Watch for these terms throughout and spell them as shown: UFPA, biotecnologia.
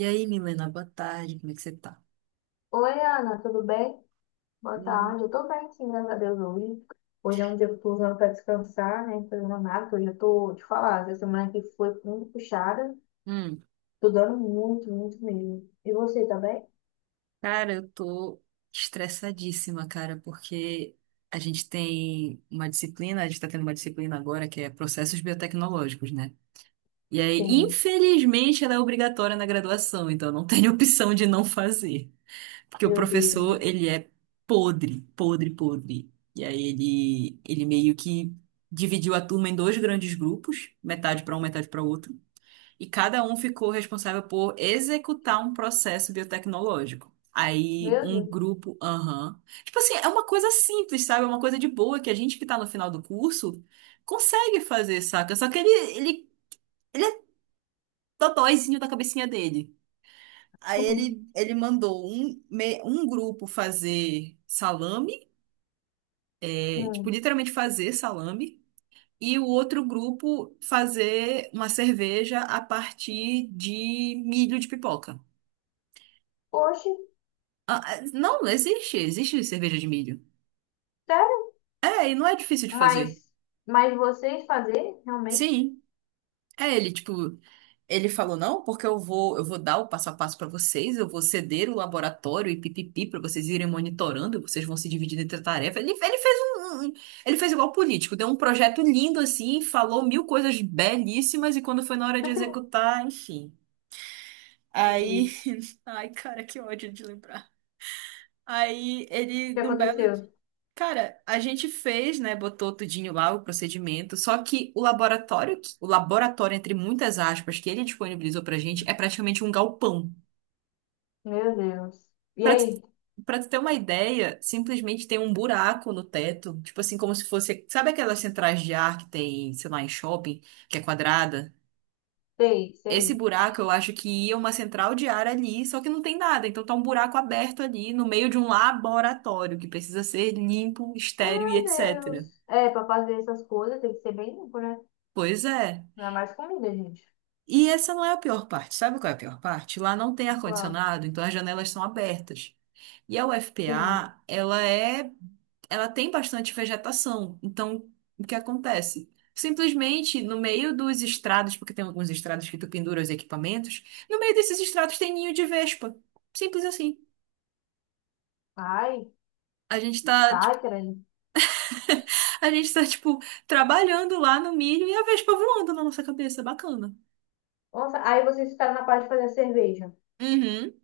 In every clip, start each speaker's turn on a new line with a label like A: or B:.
A: E aí, Milena, boa tarde, como é que você tá?
B: Oi, Ana, tudo bem? Boa
A: Hum,
B: tarde. Eu tô bem, sim, graças a Deus hoje. Hoje é um dia que eu tô usando pra descansar, né? Não tô Fazendo nada, que hoje eu tô, te falar, essa semana que foi muito puxada.
A: hum.
B: Tô dando muito, muito mesmo. E você tá bem?
A: Cara, eu tô estressadíssima, cara, porque a gente tá tendo uma disciplina agora que é processos biotecnológicos, né? E aí,
B: Sim.
A: infelizmente, ela é obrigatória na graduação, então não tem opção de não fazer. Porque o
B: Meu
A: professor,
B: Deus.
A: ele é podre, podre, podre. E aí ele meio que dividiu a turma em dois grandes grupos, metade para um, metade para outro. E cada um ficou responsável por executar um processo biotecnológico.
B: Meu
A: Aí um
B: Deus.
A: grupo, aham. Tipo assim, é uma coisa simples, sabe? É uma coisa de boa que a gente que tá no final do curso consegue fazer, saca? Só que ele, ele é dodóizinho da cabecinha dele. Aí ele, ele mandou um grupo fazer salame, é, tipo,
B: Hum.
A: literalmente fazer salame, e o outro grupo fazer uma cerveja a partir de milho de pipoca.
B: Poxa,
A: Ah, ah, não, existe cerveja de milho.
B: sério?
A: É, e não é difícil de fazer.
B: Mas, mas vocês fazer, realmente?
A: Sim, é ele, tipo, ele falou não, porque eu vou dar o passo a passo pra vocês, eu vou ceder o laboratório e pipipi pra vocês irem monitorando, vocês vão se dividindo entre a tarefa. Ele fez ele fez igual político, deu um projeto lindo assim, falou mil coisas belíssimas e quando foi na hora de executar, enfim.
B: Meu
A: Aí,
B: Deus.
A: ai, cara, que ódio de lembrar. Aí
B: O que
A: num belo...
B: aconteceu?
A: Cara, a gente fez, né? Botou tudinho lá o procedimento, só que o laboratório, entre muitas aspas, que ele disponibilizou pra gente, é praticamente um galpão.
B: Meu Deus. E
A: Pra tu,
B: aí?
A: pra tu ter uma ideia, simplesmente tem um buraco no teto, tipo assim, como se fosse. Sabe aquelas centrais de ar que tem, sei lá, em shopping, que é quadrada?
B: Sei,
A: Esse
B: sei.
A: buraco, eu acho que ia uma central de ar ali, só que não tem nada. Então tá um buraco aberto ali no meio de um laboratório que precisa ser limpo, estéril e
B: Meu
A: etc.
B: Deus. É, pra fazer essas coisas tem que ser bem limpo, né?
A: Pois é.
B: Não é mais comida, gente.
A: E essa não é a pior parte. Sabe qual é a pior parte? Lá não tem
B: Claro.
A: ar-condicionado, então as janelas são abertas. E a
B: Sim.
A: UFPA, ela tem bastante vegetação. Então, o que acontece? Simplesmente no meio dos estrados, porque tem alguns estrados que tu pendura os equipamentos, no meio desses estrados tem ninho de vespa. Simples assim.
B: Ai,
A: A gente tá, tipo,
B: ai, credo.
A: a gente tá, tipo, trabalhando lá no milho e a vespa voando na nossa cabeça. Bacana.
B: Nossa, aí vocês ficaram na parte de fazer a cerveja.
A: Uhum.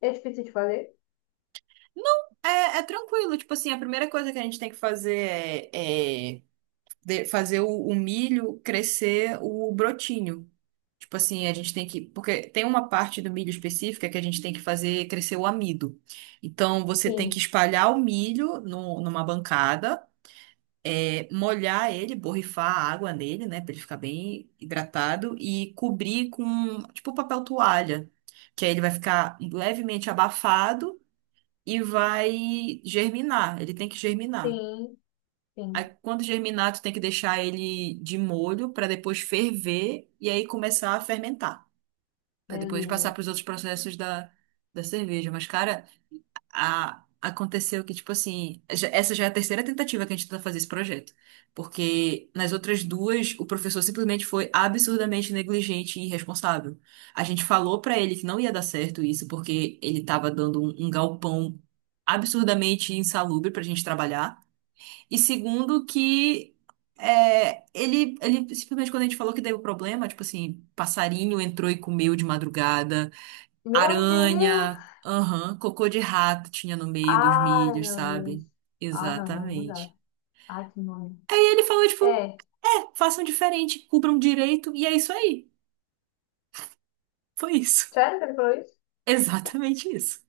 B: É difícil de fazer?
A: Não, é tranquilo. Tipo assim, a primeira coisa que a gente tem que fazer é, é fazer o milho crescer o brotinho. Tipo assim, a gente tem que... Porque tem uma parte do milho específica que a gente tem que fazer crescer o amido. Então, você tem que
B: Sim,
A: espalhar o milho no- numa bancada, é, molhar ele, borrifar a água nele, né, pra ele ficar bem hidratado, e cobrir com, tipo, papel toalha. Que aí ele vai ficar levemente abafado e vai germinar. Ele tem que germinar.
B: sim,
A: Aí,
B: sim.
A: quando germinar, tu tem que deixar ele de molho para depois ferver e aí começar a fermentar, para
B: Meu
A: depois passar para os
B: Deus.
A: outros processos da cerveja. Mas, cara, aconteceu que, tipo assim, essa já é a terceira tentativa que a gente tenta fazer esse projeto. Porque nas outras duas, o professor simplesmente foi absurdamente negligente e irresponsável. A gente falou pra ele que não ia dar certo isso, porque ele tava dando um galpão absurdamente insalubre pra gente trabalhar. E segundo, que... é, ele simplesmente quando a gente falou que deu problema, tipo assim, passarinho entrou e comeu de madrugada.
B: Meu Deus.
A: Aranha, aham, cocô de rato tinha no meio dos
B: Ai,
A: milhos,
B: meu Deus.
A: sabe?
B: Ah, não, não, não dá.
A: Exatamente.
B: Ai, que nome.
A: E ele falou, tipo,
B: É.
A: é, façam diferente, cubram direito, e é isso aí. Foi isso.
B: Sério que ele falou isso?
A: Exatamente isso.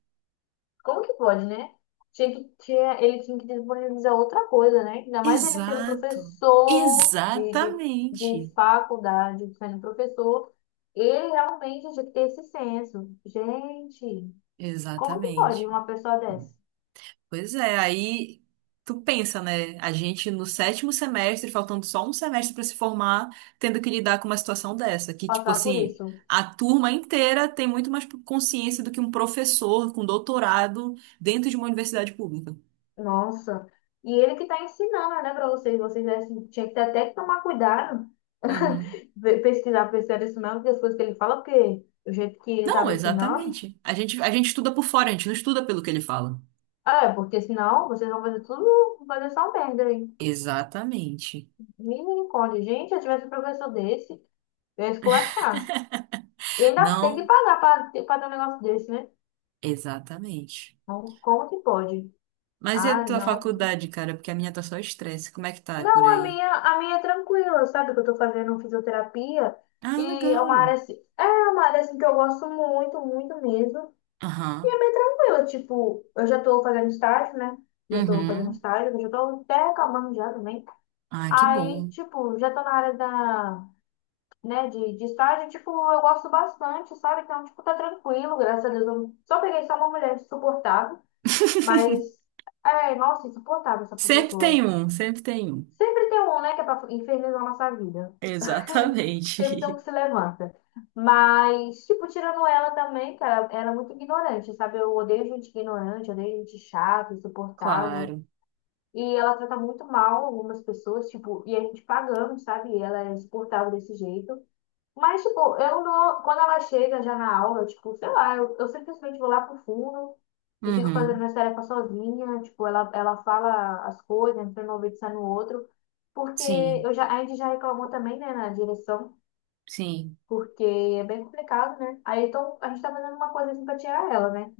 B: Como que pode, né? Ele tinha que disponibilizar outra coisa, né? Ainda mais ele sendo
A: Exato.
B: professor de, de,
A: Exatamente.
B: de faculdade, sendo professor, ele realmente tinha que ter esse senso. Gente, como que pode
A: Exatamente.
B: uma pessoa dessa
A: Pois é, aí tu pensa, né? A gente no sétimo semestre, faltando só um semestre pra se formar, tendo que lidar com uma situação dessa, que tipo
B: passar por
A: assim,
B: isso?
A: a turma inteira tem muito mais consciência do que um professor com doutorado dentro de uma universidade pública.
B: Nossa. E ele que tá ensinando, né, pra vocês. Vocês assim, tinha que ter até que tomar cuidado,
A: Uhum.
B: pesquisar, pesquisar isso mesmo, que as coisas que ele fala, porque o jeito que ele
A: Não,
B: tava ensinando.
A: exatamente. A gente estuda por fora, a gente não estuda pelo que ele fala.
B: É, porque senão vocês vão fazer tudo, fazer só merda aí.
A: Exatamente.
B: Misericórdia. Gente, se eu tivesse um professor desse, eu ia esculachar. E ainda tem que
A: Não,
B: pagar pra, pra ter um negócio desse, né?
A: exatamente.
B: Então, Como que pode?
A: Mas e a
B: Ah,
A: tua
B: não.
A: faculdade, cara? Porque a minha tá só estresse. Como é que tá por
B: Não, a
A: aí?
B: minha, a minha é tranquila, sabe? Que eu tô fazendo fisioterapia
A: Ah,
B: e é uma
A: legal.
B: área assim, é uma área assim que eu gosto muito, muito mesmo. E
A: Aham.
B: é bem tranquila, tipo, eu já tô fazendo estágio, né? Já tô fazendo
A: Uhum.
B: estágio, eu já tô até acabando já também.
A: Ah, que
B: Aí,
A: bom.
B: tipo, já tô na área da né, de estágio, tipo, eu gosto bastante, sabe? Então, tipo, tá tranquilo, graças a Deus. Eu só peguei só uma mulher insuportável, mas, é, nossa, insuportável essa
A: Sempre
B: professora.
A: tem um, sempre tem um.
B: Sempre tem um, né, que é pra infernizar a nossa vida. Sempre tem um
A: Exatamente.
B: que se levanta. Mas, tipo, tirando ela também, cara, ela é muito ignorante, sabe? Eu odeio gente ignorante, odeio gente chata, insuportável.
A: Claro.
B: E ela trata muito mal algumas pessoas, tipo, e a gente pagando, sabe? E ela é insuportável desse jeito. Mas, tipo, eu não. Quando ela chega já na aula, tipo, sei lá, eu simplesmente vou lá pro fundo e fico fazendo
A: Uhum.
B: minhas tarefas sozinha. Tipo, ela fala as coisas, entra no ouvido e sai no outro. Porque
A: Sim,
B: eu já, a gente já reclamou também, né, na direção,
A: sim,
B: porque é bem complicado, né? Aí então a gente tá fazendo uma coisa assim pra tirar ela, né?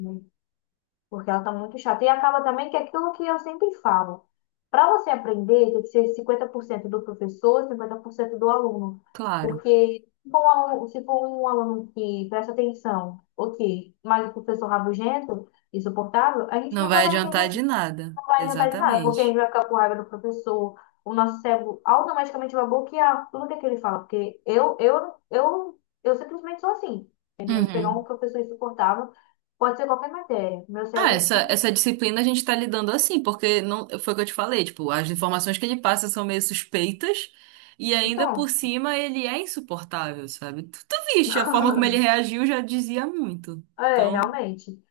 B: Porque ela tá muito chata. E acaba também que é aquilo que eu sempre falo. Para você aprender, tem que ser 50% do professor, e 50% do aluno.
A: claro.
B: Porque se for um aluno, se for um aluno que presta atenção, ok, mas o professor rabugento, insuportável, a gente
A: Não
B: nunca
A: vai
B: vai
A: adiantar
B: entender
A: de nada.
B: não vai adiantar de nada, porque a gente
A: Exatamente.
B: vai ficar com raiva do professor, o nosso cérebro automaticamente vai bloquear tudo que ele fala, porque eu simplesmente sou assim, entendeu? Se pegar um
A: Uhum.
B: professor insuportável, pode ser qualquer matéria, meu
A: Ah,
B: cérebro simplesmente...
A: essa disciplina a gente tá lidando assim, porque não, foi o que eu te falei, tipo, as informações que ele passa são meio suspeitas e ainda por
B: Então,
A: cima ele é insuportável, sabe? Tu viste, a forma como ele reagiu já dizia muito.
B: é,
A: Então,
B: realmente.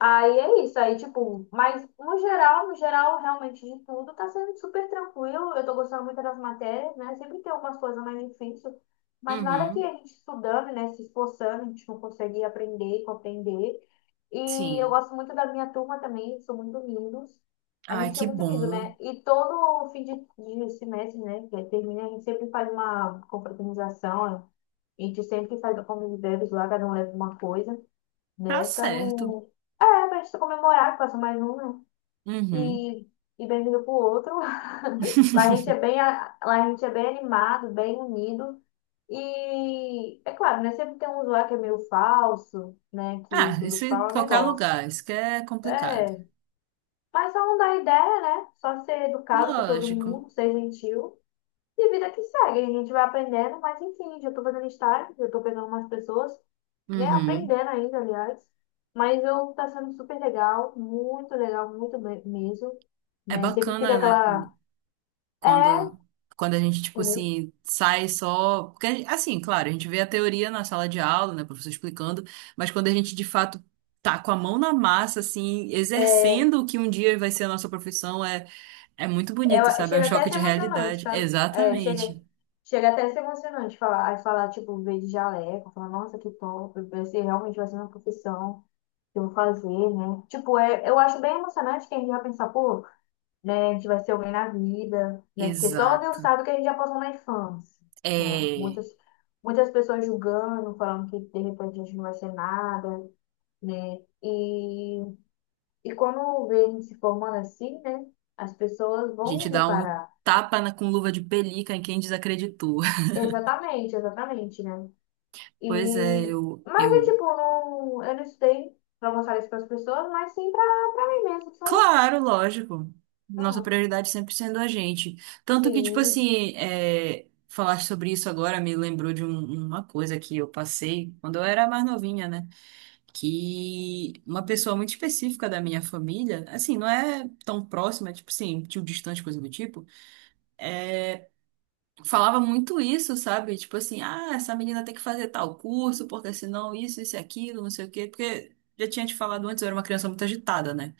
B: Aí é isso, aí tipo, mas no geral, no geral, realmente de tudo, tá sendo super tranquilo. Eu tô gostando muito das matérias, né? Sempre tem algumas coisas mais difíceis, mas nada que
A: uhum.
B: a gente estudando, né, se esforçando, a gente não consegue aprender, compreender. E eu
A: Sim.
B: gosto muito da minha turma também, são muito lindos. A
A: Ai,
B: gente é
A: que
B: muito lindo,
A: bom.
B: né? E todo fim de semestre, né, que termina, a gente sempre faz uma confraternização, a gente sempre faz uma common lá, cada um leva uma coisa
A: Tá
B: né? Pra
A: certo.
B: não. É, pra gente comemorar que passou mais um, né?
A: Uhum.
B: E, e bem-vindo pro outro. Lá a gente é bem, lá a gente é bem animado, bem unido. E é claro, né? Sempre tem um lá que é meio falso, né? Que,
A: Ah,
B: que eu vou
A: isso
B: te
A: em
B: falar um
A: qualquer
B: negócio.
A: lugar, isso que é complicado.
B: É, mas só não dá ideia, né? Só ser educado com todo
A: Lógico.
B: mundo, ser gentil. E vida que segue, a gente vai aprendendo, mas enfim, já tô fazendo estágio, já tô pegando umas pessoas né,
A: Uhum.
B: aprendendo ainda, aliás. Mas eu tá sendo super legal, muito bem mesmo,
A: É
B: né? Sempre fica
A: bacana, né?
B: aquela é,
A: Quando, quando a gente, tipo
B: entendeu?
A: assim, sai só. Porque, assim, claro, a gente vê a teoria na sala de aula, né? O professor explicando, mas quando a gente de fato tá com a mão na massa, assim,
B: é,
A: exercendo o que um dia vai ser a nossa profissão, é muito bonito, sabe? É um
B: chega até a
A: choque
B: ser
A: de
B: emocionante,
A: realidade.
B: sabe? É, chega
A: Exatamente.
B: até a ser emocionante falar, aí falar tipo, ver de jaleco, falar, nossa, que top, vai ser realmente vai ser uma profissão. Que eu vou fazer, né? Tipo, é, eu acho bem emocionante que a gente vai pensar, pô, né, a gente vai ser alguém na vida, né? Porque só Deus
A: Exato.
B: sabe o que a gente já passou na infância, né?
A: É.
B: Muitas, muitas pessoas julgando, falando que de repente a gente não vai ser nada, né? E quando vê a gente se formando assim, né? As pessoas
A: A gente
B: vão
A: dá um
B: reparar.
A: com luva de pelica em quem desacreditou.
B: Exatamente, exatamente, né?
A: Pois é,
B: E,
A: eu,
B: mas é
A: eu.
B: tipo, não, eu não estudei pra mostrar isso para as pessoas, mas sim pra, pra mim mesmo, sabe?
A: Claro, lógico. Nossa
B: Ah,
A: prioridade sempre sendo a gente. Tanto que, tipo
B: Sim,
A: assim, é, falar sobre isso agora me lembrou de uma coisa que eu passei quando eu era mais novinha, né? Que uma pessoa muito específica da minha família, assim, não é tão próxima, tipo assim, tio distante, coisa do tipo é, falava muito isso, sabe? Tipo assim, ah, essa menina tem que fazer tal curso, porque senão isso, isso e aquilo, não sei o quê, porque já tinha te falado antes, eu era uma criança muito agitada, né?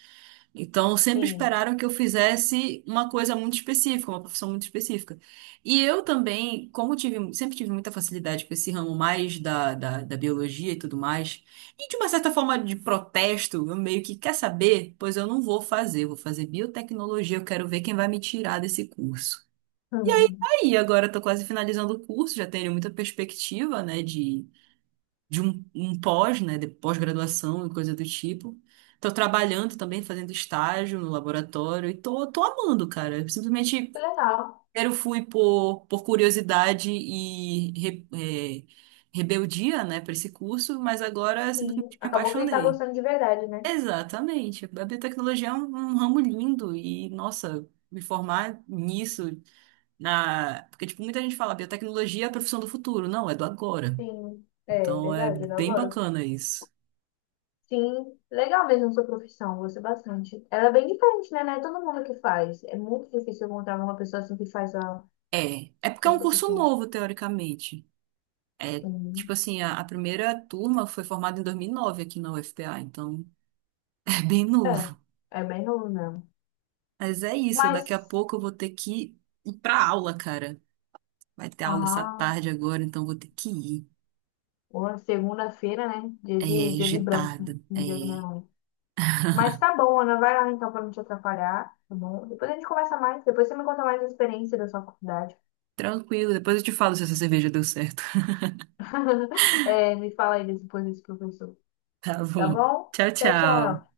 A: Então sempre
B: sim.
A: esperaram que eu fizesse uma coisa muito específica, uma profissão muito específica. E eu também, sempre tive muita facilidade com esse ramo mais da biologia e tudo mais, e de uma certa forma de protesto, eu meio que quer saber, pois eu não vou fazer, eu vou fazer biotecnologia, eu quero ver quem vai me tirar desse curso.
B: Uhum.
A: E agora estou quase finalizando o curso, já tenho muita perspectiva, né, de um pós, né, de pós-graduação e coisa do tipo. Estou trabalhando também, fazendo estágio no laboratório e tô amando, cara. Eu simplesmente
B: Que legal.
A: primeiro fui por curiosidade e rebeldia, né, para esse curso, mas agora
B: Sim.
A: simplesmente me
B: Acabou que ele tá
A: apaixonei.
B: gostando de verdade, né?
A: Exatamente. A biotecnologia é um ramo lindo e, nossa, me formar nisso na... Porque, tipo, muita gente fala, biotecnologia é a profissão do futuro. Não, é do agora.
B: Sim. É,
A: Então, é
B: verdade, ele
A: bem
B: agora.
A: bacana isso.
B: Sim, legal mesmo sua profissão, gostei bastante. Ela é bem diferente, né? Não é todo mundo que faz. É muito difícil encontrar uma pessoa assim que faz a
A: É, é porque é
B: sua
A: um curso
B: profissão.
A: novo, teoricamente. É, tipo
B: Sim.
A: assim, a primeira turma foi formada em 2009 aqui na UFPA, então é bem
B: É,
A: novo.
B: é bem novo mesmo.
A: Mas é isso, daqui a
B: Mas,
A: pouco eu vou ter que ir pra aula, cara. Vai ter aula essa
B: ah,
A: tarde agora, então vou ter que ir.
B: boa, segunda-feira, né?
A: É,
B: Dia de branco, né?
A: agitada.
B: Dia de
A: É,
B: branco. Mas tá bom, Ana, vai lá então pra não te atrapalhar, tá bom? Depois a gente conversa mais, depois você me conta mais a experiência da sua faculdade.
A: tranquilo, depois eu te falo se essa cerveja deu certo.
B: É, me fala aí depois desse professor,
A: Tá
B: tá
A: bom.
B: bom?
A: Tchau,
B: Tchau,
A: tchau.
B: tchau.